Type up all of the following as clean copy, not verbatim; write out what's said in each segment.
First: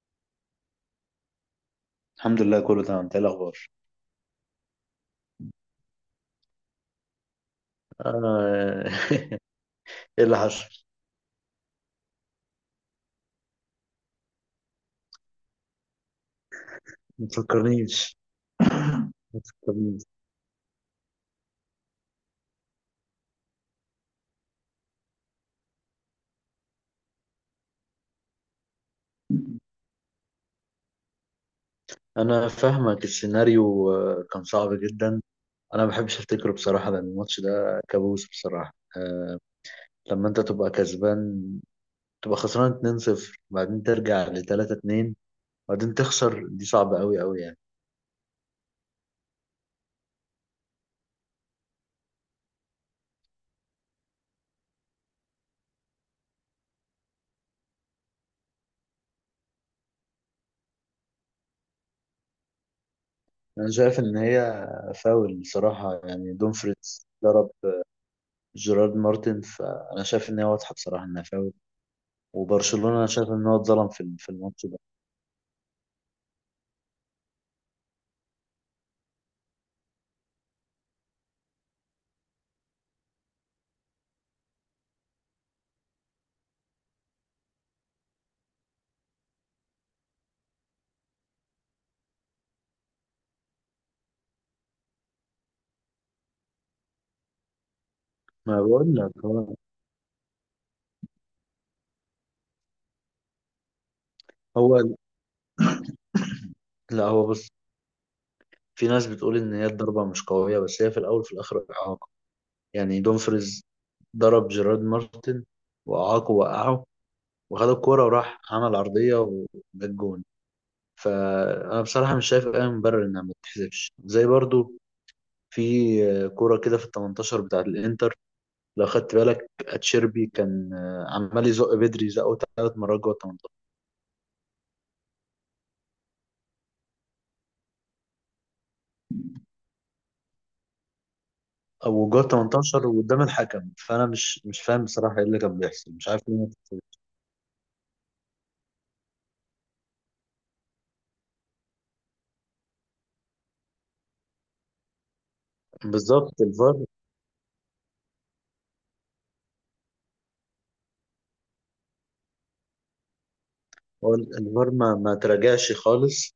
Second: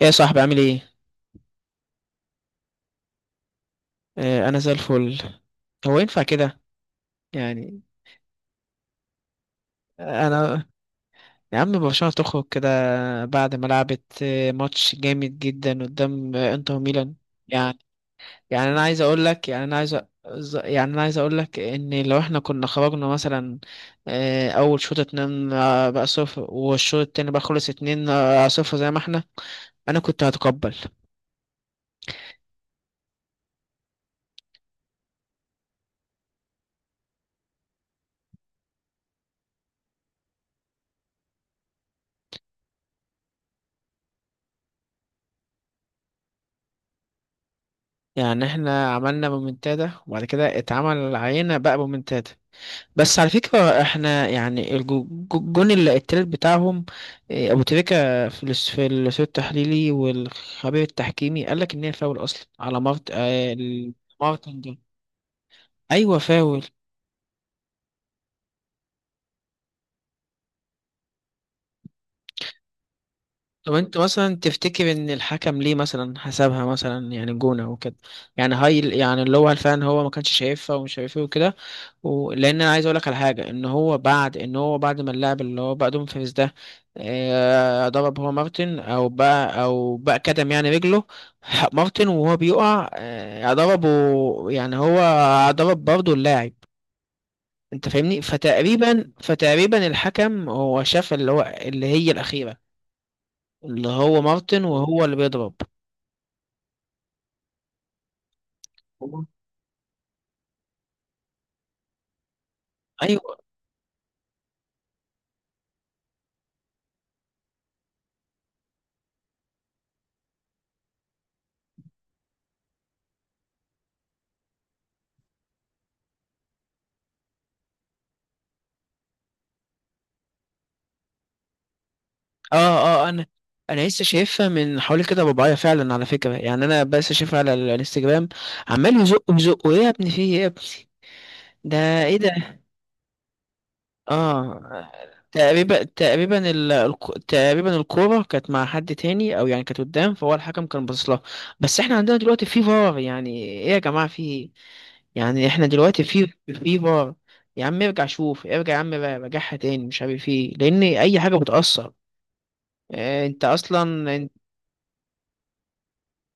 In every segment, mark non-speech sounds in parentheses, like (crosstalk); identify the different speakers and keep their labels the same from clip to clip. Speaker 1: ايه يا صاحبي، عامل ايه؟
Speaker 2: الحمد لله، كله تمام. انت ايه الاخبار؟
Speaker 1: آه، انا زي الفل. هو ينفع كده؟ يعني.
Speaker 2: آه. (laughs) ايه اللي
Speaker 1: انا.
Speaker 2: حصل؟
Speaker 1: يا عم، برشلونة تخرج كده بعد ما لعبت ماتش جامد جدا قدام انتر ميلان.
Speaker 2: ما
Speaker 1: يعني،
Speaker 2: تفكرنيش.
Speaker 1: يعني انا عايز اقول
Speaker 2: ما
Speaker 1: لك يعني انا عايز
Speaker 2: تفكرنيش.
Speaker 1: يعني انا عايز اقول لك ان لو احنا كنا خرجنا مثلا اول شوط اتنين بقى صفر، والشوط التاني بقى خلص اتنين صفر، زي ما احنا. انا كنت هتقبل.
Speaker 2: انا فاهمك السيناريو. كان صعب جدا. انا ما بحبش افتكره بصراحه، لان الماتش ده كابوس بصراحه. لما انت تبقى كسبان تبقى خسران 2-0، وبعدين ترجع ل 3-2، وبعدين تخسر، دي صعبه قوي قوي يعني.
Speaker 1: يعني احنا عملنا مومنتادا، وبعد كده اتعمل علينا بقى مومنتادا. بس على فكرة، احنا يعني الجون التالت بتاعهم. إيه، ابو تريكة في في الاستوديو التحليلي والخبير التحكيمي قال لك ان هي فاول اصلا على
Speaker 2: انا شايف ان
Speaker 1: مارتن
Speaker 2: هي
Speaker 1: ده.
Speaker 2: فاول بصراحه.
Speaker 1: ايوه،
Speaker 2: يعني
Speaker 1: فاول.
Speaker 2: دومفريتس ضرب جيرارد مارتن، فانا شايف ان هي واضحه بصراحه انها فاول. وبرشلونة انا شايف ان هو
Speaker 1: طب
Speaker 2: اتظلم
Speaker 1: انت
Speaker 2: في
Speaker 1: مثلا
Speaker 2: الماتش ده.
Speaker 1: تفتكر ان الحكم ليه مثلا حسبها مثلا يعني جونة وكده؟ يعني هاي يعني اللي هو فعلا هو ما كانش شايفها ومش شايفها وكده. لان انا عايز اقول لك على حاجه، ان هو بعد ما اللاعب اللي هو بقى دوم فيريز ده ضرب هو مارتن او بقى كتم يعني رجله (laughs) مارتن وهو بيقع ضربه. يعني هو ضرب برضه اللاعب. انت فاهمني؟
Speaker 2: ما بقول
Speaker 1: فتقريبا
Speaker 2: لك هو
Speaker 1: فتقريبا الحكم هو شاف اللي هو اللي هي الاخيره، اللي هو مارتن
Speaker 2: هو
Speaker 1: وهو اللي بيضرب.
Speaker 2: لا، هو بص. في ناس بتقول ان هي الضربة مش قوية، بس هي في الاول وفي الاخر اعاقة. يعني
Speaker 1: ايوه.
Speaker 2: دومفريز ضرب جيرارد مارتن، واعاقه، وقعه، وخد الكورة وراح عمل عرضية وجاب جون. فانا بصراحة مش شايف اي مبرر انها ما تتحسبش، زي برضو في كورة كده في ال 18 بتاعة الانتر. لو خدت بالك اتشيربي كان عمال يزق بدري، زقه
Speaker 1: اه،
Speaker 2: 3 مرات
Speaker 1: اه،
Speaker 2: جوه،
Speaker 1: انا. انا لسه شايفها من حوالي كده رباعية فعلا، على فكره. يعني انا بس شايفها على الانستجرام. عمال يزق يزق. ايه يا ابني؟ في ايه يا ابني ده؟
Speaker 2: او
Speaker 1: ايه
Speaker 2: جوه
Speaker 1: ده؟
Speaker 2: 18 وقدام الحكم. فانا مش فاهم
Speaker 1: اه.
Speaker 2: بصراحه ايه اللي كان
Speaker 1: تقريبا
Speaker 2: بيحصل، مش عارف ليه.
Speaker 1: تقريبا الكوره كانت مع حد تاني، او يعني كانت قدام، فهو الحكم كان باصص لها. بس احنا عندنا دلوقتي في فار، يعني ايه يا جماعه؟ في، يعني احنا دلوقتي في
Speaker 2: بالظبط، الفار.
Speaker 1: فار. يا عم ارجع شوف، ارجع يا عم، راجعها تاني مش عارف ايه، لان اي حاجه بتاثر. انت
Speaker 2: هو
Speaker 1: اصلا
Speaker 2: الفار ما تراجعش خالص،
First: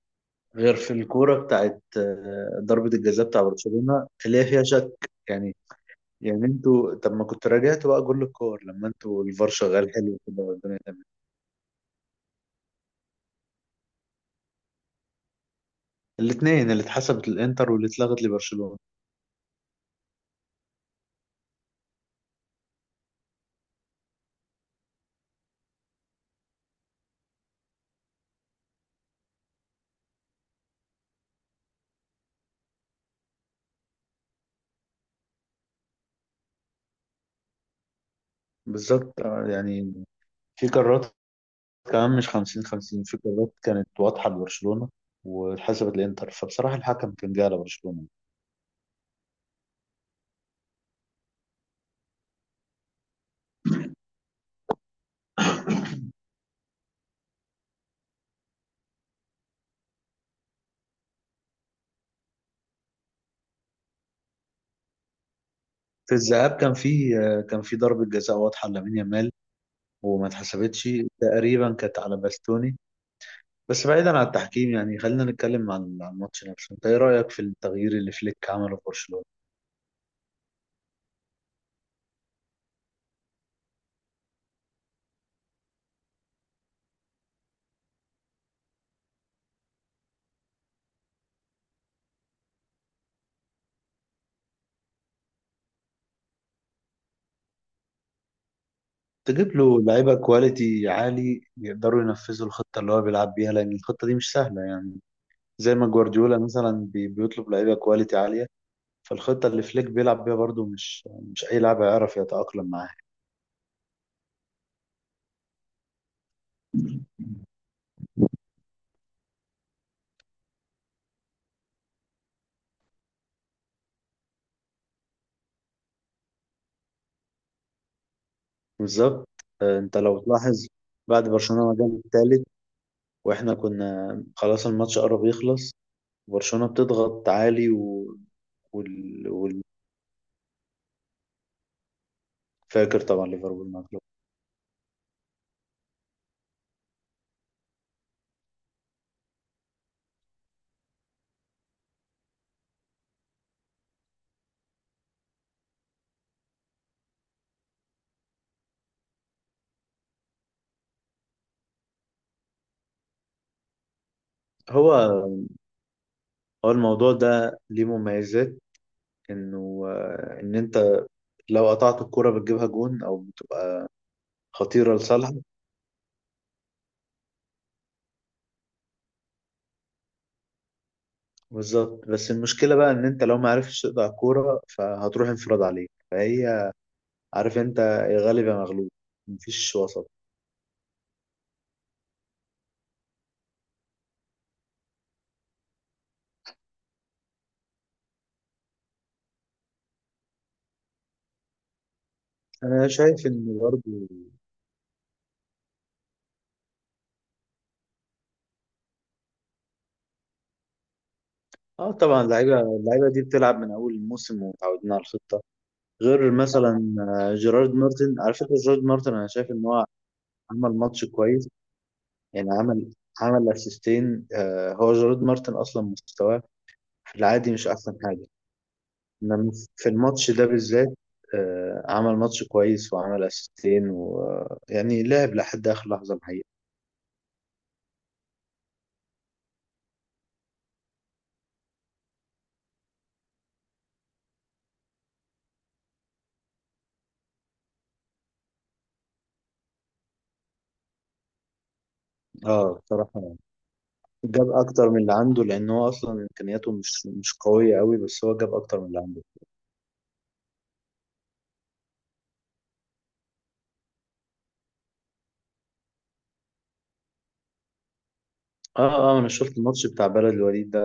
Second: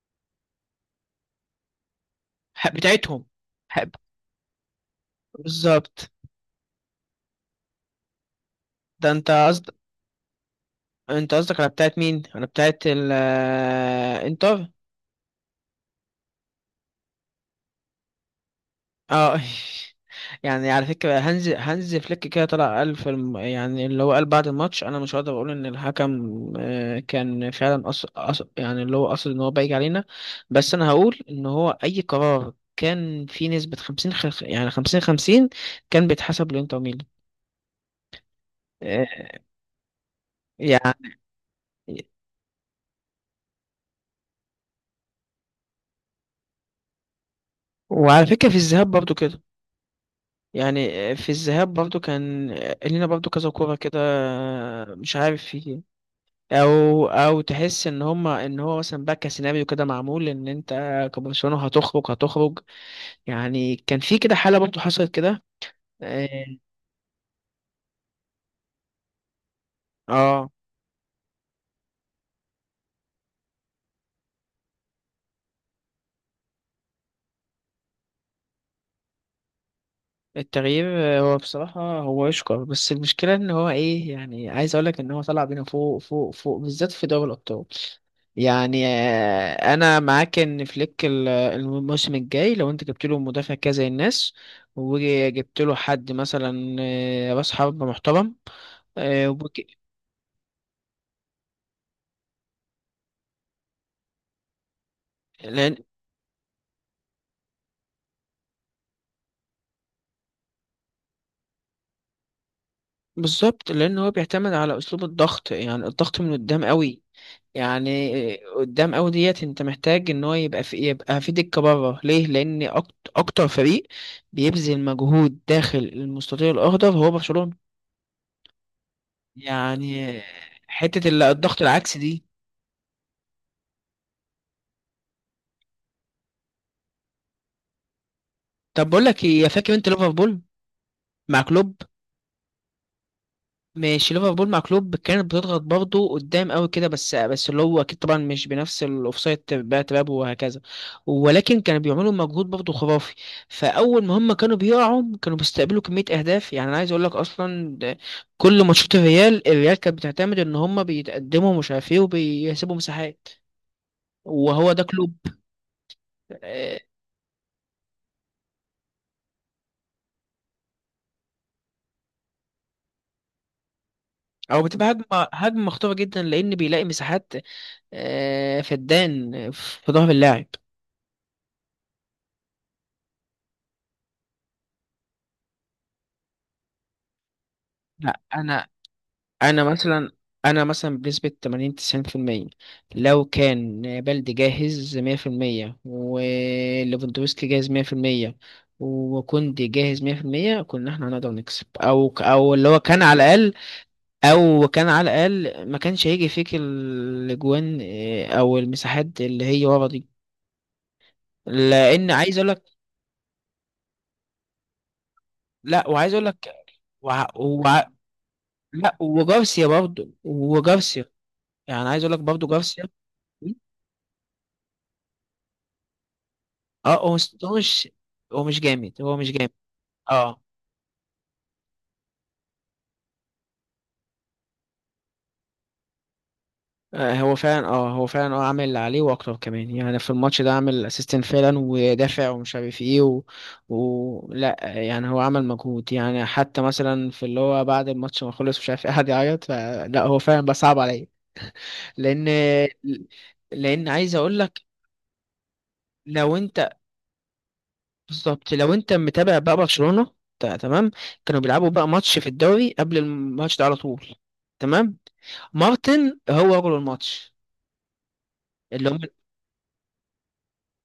Speaker 2: غير في الكوره بتاعت
Speaker 1: حق
Speaker 2: ضربه
Speaker 1: بتاعتهم،
Speaker 2: الجزاء بتاع
Speaker 1: حق،
Speaker 2: برشلونه اللي هي فيها شك يعني.
Speaker 1: بالظبط.
Speaker 2: يعني انتوا طب، ما كنت راجعتوا بقى كل الكور لما
Speaker 1: ده
Speaker 2: انتوا
Speaker 1: انت
Speaker 2: الفار
Speaker 1: قصد،
Speaker 2: شغال حلو كده والدنيا تمام؟
Speaker 1: انت قصدك على بتاعت مين؟ على بتاعت ال انتر؟
Speaker 2: الاثنين اللي اتحسبت للانتر واللي اتلغت لبرشلونه.
Speaker 1: اه (laughs) يعني على فكرة، هانز فليك كده طلع قال في يعني اللي هو قال بعد الماتش، انا مش هقدر اقول ان الحكم كان فعلا يعني اللي هو قصد ان هو بايج علينا. بس انا هقول ان هو اي قرار كان في نسبة 50 يعني 50 50، كان بيتحسب لانتر ميلان.
Speaker 2: بالظبط.
Speaker 1: آه،
Speaker 2: يعني في
Speaker 1: يعني،
Speaker 2: قرارات، كمان مش 50-50، في قرارات كانت واضحة لبرشلونة واتحسبت للإنتر، فبصراحة الحكم كان جاي على برشلونة.
Speaker 1: وعلى فكرة في الذهاب برضو كده. يعني في الذهاب برضو كان لينا برضو كذا كورة كده، مش عارف، في او تحس ان هما ان هو مثلا بقى كسيناريو كده معمول ان انت كبرشلونه هتخرج، هتخرج. يعني كان في كده حاله برضه حصلت كده.
Speaker 2: في
Speaker 1: اه.
Speaker 2: الذهاب كان في ضربة جزاء واضحة لامين يامال وما
Speaker 1: آه،
Speaker 2: اتحسبتش، تقريبا كانت على باستوني. بس بعيدا عن التحكيم يعني، خلينا نتكلم عن الماتش نفسه. انت ايه رأيك في التغيير اللي فليك عمله في برشلونة؟
Speaker 1: التغيير هو بصراحه هو يشكر، بس المشكله ان هو ايه، يعني عايز اقول لك ان هو طلع بينا فوق فوق فوق، بالذات في دوري الابطال. يعني انا معاك ان فليك، الموسم الجاي لو انت جبت له مدافع كذا زي الناس، وجبت له حد مثلا راس حربة محترم، آه،
Speaker 2: تجيب
Speaker 1: وبك-
Speaker 2: له لعيبة كواليتي عالي يقدروا ينفذوا الخطة اللي هو بيلعب بيها، لأن الخطة دي مش سهلة يعني. زي
Speaker 1: لان
Speaker 2: ما جوارديولا مثلا بيطلب لعيبة كواليتي عالية. فالخطة اللي فليك بيلعب بيها برضو مش أي لاعب هيعرف يتأقلم معاها.
Speaker 1: بالظبط، لان هو بيعتمد على اسلوب الضغط، يعني الضغط من قدام قوي. يعني قدام قوي ديت، انت محتاج ان هو يبقى في، دكه بره. ليه؟ لان اكتر فريق بيبذل مجهود داخل المستطيل الاخضر هو برشلونه.
Speaker 2: بالظبط. أنت لو
Speaker 1: يعني
Speaker 2: تلاحظ،
Speaker 1: حته
Speaker 2: بعد
Speaker 1: الضغط
Speaker 2: برشلونة ما
Speaker 1: العكسي
Speaker 2: جاب
Speaker 1: دي.
Speaker 2: التالت وإحنا كنا خلاص الماتش قرب يخلص، برشلونة بتضغط عالي
Speaker 1: طب بقول لك
Speaker 2: وال...
Speaker 1: ايه،
Speaker 2: وال...
Speaker 1: فاكر انت ليفربول مع كلوب؟
Speaker 2: فاكر طبعا، ليفربول مغلوب.
Speaker 1: ماشي، ليفربول مع كلوب كانت بتضغط برضه قدام قوي كده، بس اللي هو اكيد طبعا مش بنفس الاوفسايد بقى تراب وهكذا، ولكن كانوا بيعملوا مجهود برضه خرافي. فاول ما هم كانوا بيقعوا، كانوا بيستقبلوا كميه اهداف. يعني انا عايز اقول لك اصلا، ده كل ماتشات الريال كانت بتعتمد ان هم بيتقدموا مش عارف ايه، وبيسيبوا مساحات. وهو ده
Speaker 2: هو
Speaker 1: كلوب.
Speaker 2: هو
Speaker 1: آه،
Speaker 2: الموضوع ده ليه مميزات. انه ان انت لو قطعت الكرة بتجيبها جون
Speaker 1: او بتبقى
Speaker 2: خطيرة
Speaker 1: هجمه،
Speaker 2: لصالحك.
Speaker 1: هجمه مخطوره جدا، لان بيلاقي مساحات فدان في ظهر اللاعب.
Speaker 2: بالظبط. بس المشكلة بقى ان انت لو ما عرفتش تقطع الكرة فهتروح انفراد عليك، فهي عارف انت، يا
Speaker 1: لا،
Speaker 2: غالب يا
Speaker 1: انا،
Speaker 2: مغلوب،
Speaker 1: انا
Speaker 2: مفيش وسط.
Speaker 1: مثلا انا مثلا بنسبة 80 90%، لو كان بلدي جاهز 100%، وليفاندوفسكي جاهز 100%، وكوندي جاهز 100%، كنا احنا هنقدر نكسب، او اللي هو
Speaker 2: انا
Speaker 1: كان على
Speaker 2: شايف
Speaker 1: الاقل،
Speaker 2: ان برضه
Speaker 1: او كان على الاقل ما كانش هيجي فيك الاجوان او المساحات اللي هي ورا دي.
Speaker 2: اه،
Speaker 1: لان
Speaker 2: طبعا
Speaker 1: عايز اقول
Speaker 2: اللعيبه
Speaker 1: لك،
Speaker 2: اللعيبه دي بتلعب من اول الموسم ومتعودين على الخطه.
Speaker 1: لا وعايز اقول
Speaker 2: غير
Speaker 1: لك،
Speaker 2: مثلا
Speaker 1: وع...
Speaker 2: جيرارد
Speaker 1: وع...
Speaker 2: مارتن، على فكره جيرارد
Speaker 1: لا،
Speaker 2: مارتن انا شايف ان هو عمل
Speaker 1: وجارسيا،
Speaker 2: ماتش كويس.
Speaker 1: يعني عايز اقول لك برضه
Speaker 2: يعني
Speaker 1: جارسيا.
Speaker 2: عمل اسيستين. هو جيرارد مارتن اصلا مستواه
Speaker 1: اه،
Speaker 2: في العادي
Speaker 1: هو
Speaker 2: مش
Speaker 1: مش،
Speaker 2: احسن حاجه،
Speaker 1: هو مش جامد، هو مش جامد.
Speaker 2: انما في الماتش
Speaker 1: اه،
Speaker 2: ده بالذات عمل ماتش كويس وعمل اسيستين، ويعني لعب لحد اخر لحظه الحقيقه.
Speaker 1: هو فعلا، اه هو فعلا اه عامل اللي عليه واكتر كمان. يعني في الماتش ده عامل اسيستنت فعلا، ودافع ومش عارف ايه لا يعني هو عمل مجهود. يعني حتى مثلا في اللي هو بعد الماتش ما خلص مش عارف ايه، قعد يعيط، فلا هو فعلا بقى صعب عليا. لان،
Speaker 2: اه، بصراحه
Speaker 1: لان عايز اقول
Speaker 2: جاب
Speaker 1: لك،
Speaker 2: اكتر من اللي عنده، لان هو اصلا
Speaker 1: لو
Speaker 2: امكانياته
Speaker 1: انت،
Speaker 2: مش قويه قوي، بس هو
Speaker 1: بالظبط،
Speaker 2: جاب
Speaker 1: لو
Speaker 2: اكتر من
Speaker 1: انت
Speaker 2: اللي عنده.
Speaker 1: متابع بقى برشلونة تمام؟ كانوا بيلعبوا بقى ماتش في الدوري قبل الماتش ده على طول، تمام؟ مارتن هو رجل الماتش اللي هم.
Speaker 2: اه، اه، انا شفت الماتش بتاع بلد الوليد ده.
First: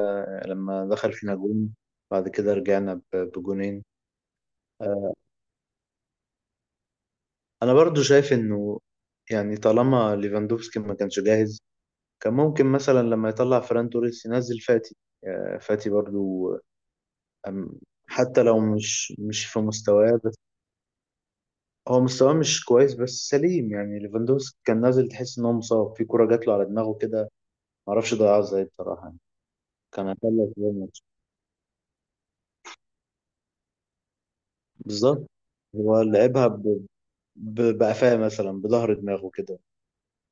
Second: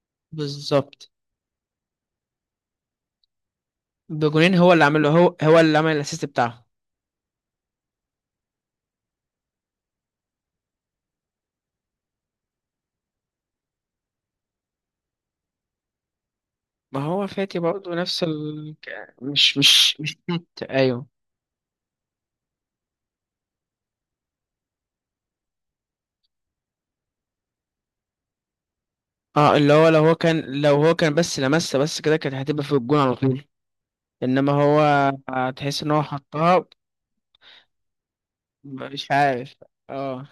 Speaker 2: لما
Speaker 1: بالظبط.
Speaker 2: دخل فينا جون، بعد كده رجعنا بجونين.
Speaker 1: بجونين، هو اللي عمله،
Speaker 2: آه،
Speaker 1: هو اللي عمل الاسيست بتاعه.
Speaker 2: انا برضو شايف انه يعني طالما ليفاندوفسكي ما كانش جاهز، كان ممكن مثلا لما يطلع فران توريس ينزل فاتي. فاتي برضو.
Speaker 1: ما هو فاتي
Speaker 2: أم-
Speaker 1: برضه نفس
Speaker 2: حتى لو
Speaker 1: ال
Speaker 2: مش مش
Speaker 1: مش
Speaker 2: في مستواه،
Speaker 1: (laughs)
Speaker 2: بس
Speaker 1: نوت. ايوه.
Speaker 2: هو مستواه مش كويس بس سليم. يعني ليفاندوفسكي كان نازل تحس ان هو مصاب، في كرة جات له على دماغه كده، معرفش ضيعها ازاي بصراحة يعني.
Speaker 1: اه، اللي هو لو
Speaker 2: كان
Speaker 1: هو
Speaker 2: هيخلص
Speaker 1: كان،
Speaker 2: زي الماتش.
Speaker 1: بس لمسه بس كده، كانت هتبقى في الجون على طول. انما هو
Speaker 2: بالظبط.
Speaker 1: تحس ان
Speaker 2: هو
Speaker 1: هو
Speaker 2: لعبها
Speaker 1: حطها
Speaker 2: بقفاه، مثلا بظهر
Speaker 1: مش
Speaker 2: دماغه
Speaker 1: عارف.
Speaker 2: كده.
Speaker 1: اه.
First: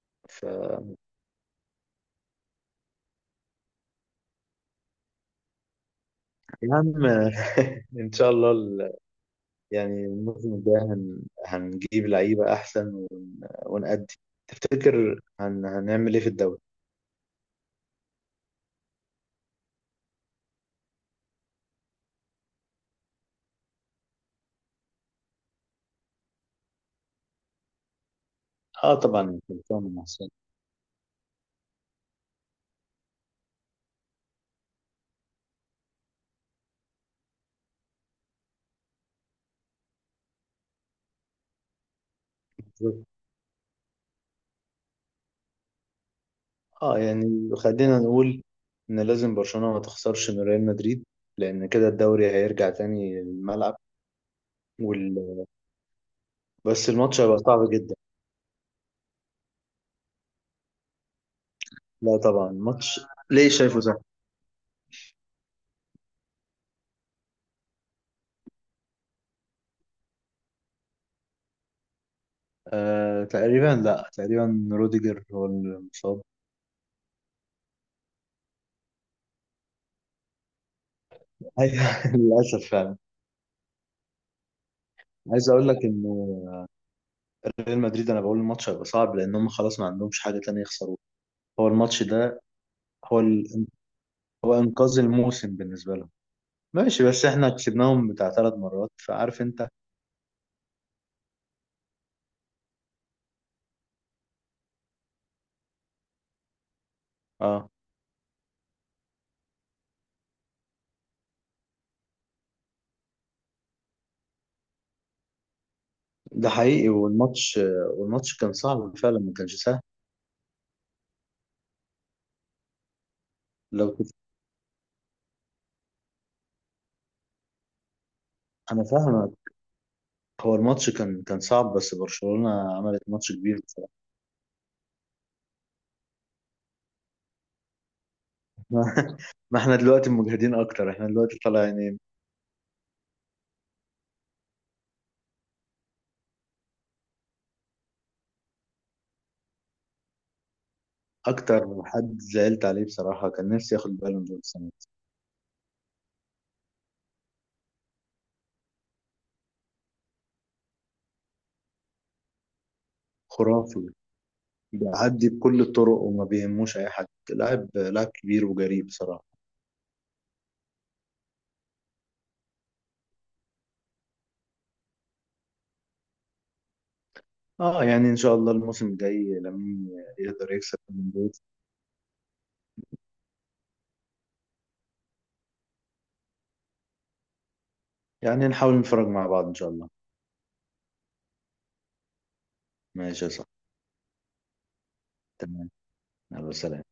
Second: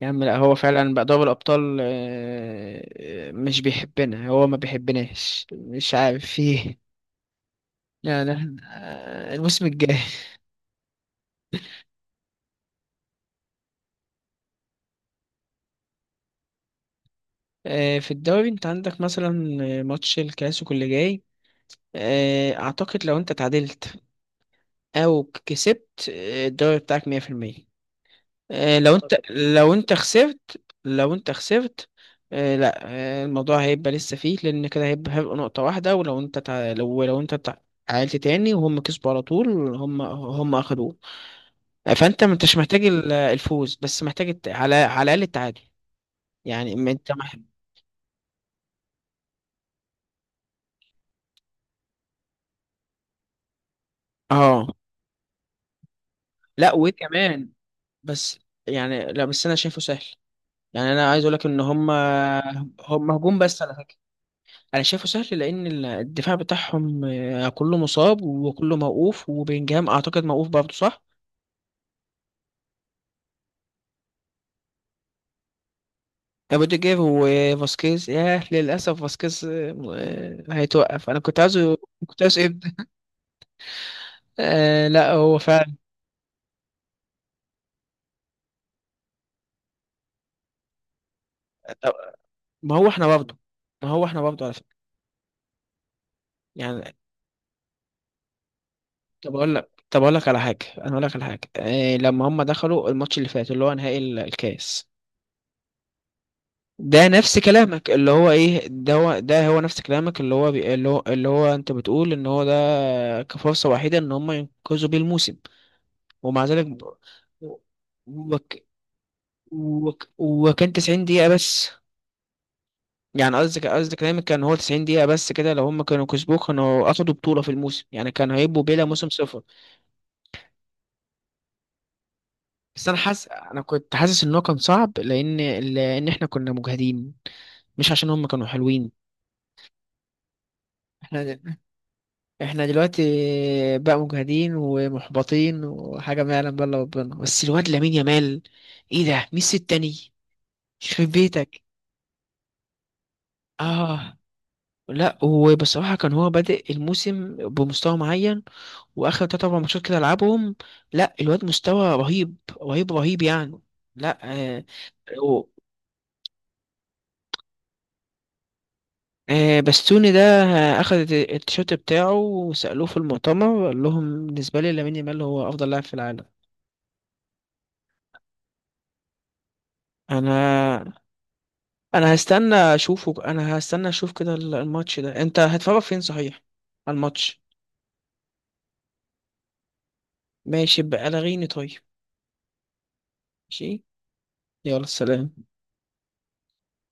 Speaker 1: يا عم، لا
Speaker 2: ف
Speaker 1: هو فعلا بقى دوري الأبطال مش بيحبنا، هو ما بيحبناش مش عارف
Speaker 2: يا
Speaker 1: فيه.
Speaker 2: عم (laughs) ان شاء
Speaker 1: يعني
Speaker 2: الله
Speaker 1: الموسم الجاي.
Speaker 2: يعني الموسم الجاي هنجيب لعيبة احسن ونأدي. تفتكر هنعمل ايه في الدوري؟
Speaker 1: في الدوري انت عندك مثلا ماتش الكلاسيكو اللي جاي. اعتقد لو انت تعادلت او كسبت، الدوري بتاعك 100%. لو
Speaker 2: اه
Speaker 1: انت،
Speaker 2: طبعا، برشلونة مع السنة.
Speaker 1: لو انت خسرت. لا. الموضوع هيبقى لسه فيه، لان كده هيبقى، نقطة واحدة. ولو انت لو انت تعادلت تاني وهم كسبوا على طول، هم اخدوه. فانت ما انتش محتاج الفوز، بس محتاج على الاقل التعادل. يعني ما
Speaker 2: اه
Speaker 1: انت
Speaker 2: يعني خلينا نقول ان لازم برشلونة ما تخسرش من ريال مدريد، لان كده الدوري هيرجع تاني للملعب.
Speaker 1: اه،
Speaker 2: وال...
Speaker 1: لا
Speaker 2: بس الماتش هيبقى
Speaker 1: وكمان،
Speaker 2: صعب جدا.
Speaker 1: بس، يعني لا، بس انا شايفه سهل. يعني انا عايز اقول لك ان
Speaker 2: لا، طبعا ماتش.
Speaker 1: هم هجوم
Speaker 2: ليه
Speaker 1: بس.
Speaker 2: شايفه سهل؟
Speaker 1: انا شايفه سهل لان الدفاع بتاعهم كله مصاب وكله موقوف، وبيلينجهام اعتقد موقوف برضه، صح؟
Speaker 2: آه تقريبا. لا، تقريبا روديجر هو المصاب.
Speaker 1: روديجر وفاسكيز، ياه للاسف فاسكيز، هيتوقف، انا كنت عايزه،
Speaker 2: أيوة، (laughs)
Speaker 1: كنت عايزه
Speaker 2: للاسف
Speaker 1: يبدا.
Speaker 2: فعلا.
Speaker 1: آه، لا هو
Speaker 2: عايز اقول
Speaker 1: فعلا.
Speaker 2: لك انه ريال مدريد، انا بقول الماتش هيبقى صعب لان هم خلاص ما عندهمش حاجه تانية يخسروها. هو
Speaker 1: طب-
Speaker 2: الماتش ده،
Speaker 1: ما هو احنا
Speaker 2: هو
Speaker 1: برضه،
Speaker 2: ال...
Speaker 1: ما هو احنا برضه على
Speaker 2: هو
Speaker 1: فكره،
Speaker 2: انقاذ الموسم بالنسبه لهم.
Speaker 1: يعني.
Speaker 2: ماشي، بس احنا كسبناهم بتاع 3 مرات، فعارف انت.
Speaker 1: طب اقول لك على حاجه، لما هم دخلوا الماتش اللي فات، اللي هو نهائي الكاس ده، نفس
Speaker 2: اه،
Speaker 1: كلامك. اللي هو ايه ده، هو نفس كلامك اللي هو اللي هو انت بتقول ان هو ده كفرصة وحيدة ان هم ينقذوا بيه الموسم، ومع
Speaker 2: ده
Speaker 1: ذلك
Speaker 2: حقيقي. والماتش كان
Speaker 1: وك...
Speaker 2: صعب فعلا، ما كانش سهل.
Speaker 1: وكان 90 دقيقة بس. يعني
Speaker 2: لو
Speaker 1: قصدك
Speaker 2: تف-
Speaker 1: كلامك كان هو 90 دقيقة بس كده، لو هم كانوا كسبوه كانوا اخدوا بطولة في الموسم، يعني كانوا هيبقوا
Speaker 2: انا
Speaker 1: بلا موسم
Speaker 2: فاهمك.
Speaker 1: صفر.
Speaker 2: هو الماتش كان صعب، بس برشلونه
Speaker 1: بس انا
Speaker 2: عملت
Speaker 1: حاسس،
Speaker 2: ماتش كبير.
Speaker 1: انا كنت حاسس ان هو كان صعب لان، لان احنا كنا مجهدين، مش عشان هم كانوا
Speaker 2: ما
Speaker 1: حلوين.
Speaker 2: (laughs) ما احنا دلوقتي مجهدين اكتر، احنا دلوقتي طالعين.
Speaker 1: احنا دلوقتي بقى مجهدين ومحبطين، وحاجة ما يعلم بقى الا ربنا. بس الواد لامين يامال، ايه ده؟ ميسي التاني، يخرب بيتك.
Speaker 2: اكتر حد زعلت عليه بصراحة كان نفسي ياخد
Speaker 1: اه،
Speaker 2: بالون دور السنة دي.
Speaker 1: لا وبصراحة كان هو بادئ الموسم بمستوى معين، واخر تلات اربع ماتشات كده لعبهم. لا الواد مستوى رهيب، رهيب رهيب يعني.
Speaker 2: خرافي.
Speaker 1: لا. آه.
Speaker 2: بيعدي
Speaker 1: و-
Speaker 2: بكل الطرق وما بيهموش اي حد، لاعب، لاعب كبير وجريء بصراحة.
Speaker 1: بستوني ده اخد التيشيرت بتاعه، وسألوه في المؤتمر قال لهم بالنسبة لي لامين يامال هو افضل لاعب في العالم.
Speaker 2: اه يعني ان شاء الله الموسم الجاي لامين يقدر يكسب
Speaker 1: انا،
Speaker 2: بالون دور.
Speaker 1: انا هستنى اشوفه، انا هستنى اشوف كده الماتش ده انت هتفرج فين صحيح؟ على الماتش.
Speaker 2: يعني نحاول نتفرج مع بعض ان شاء الله.
Speaker 1: ماشي بقى لغيني طيب.
Speaker 2: ماشي يا صاحبي.
Speaker 1: ماشي، يلا سلام.
Speaker 2: تمام. يلا سلام.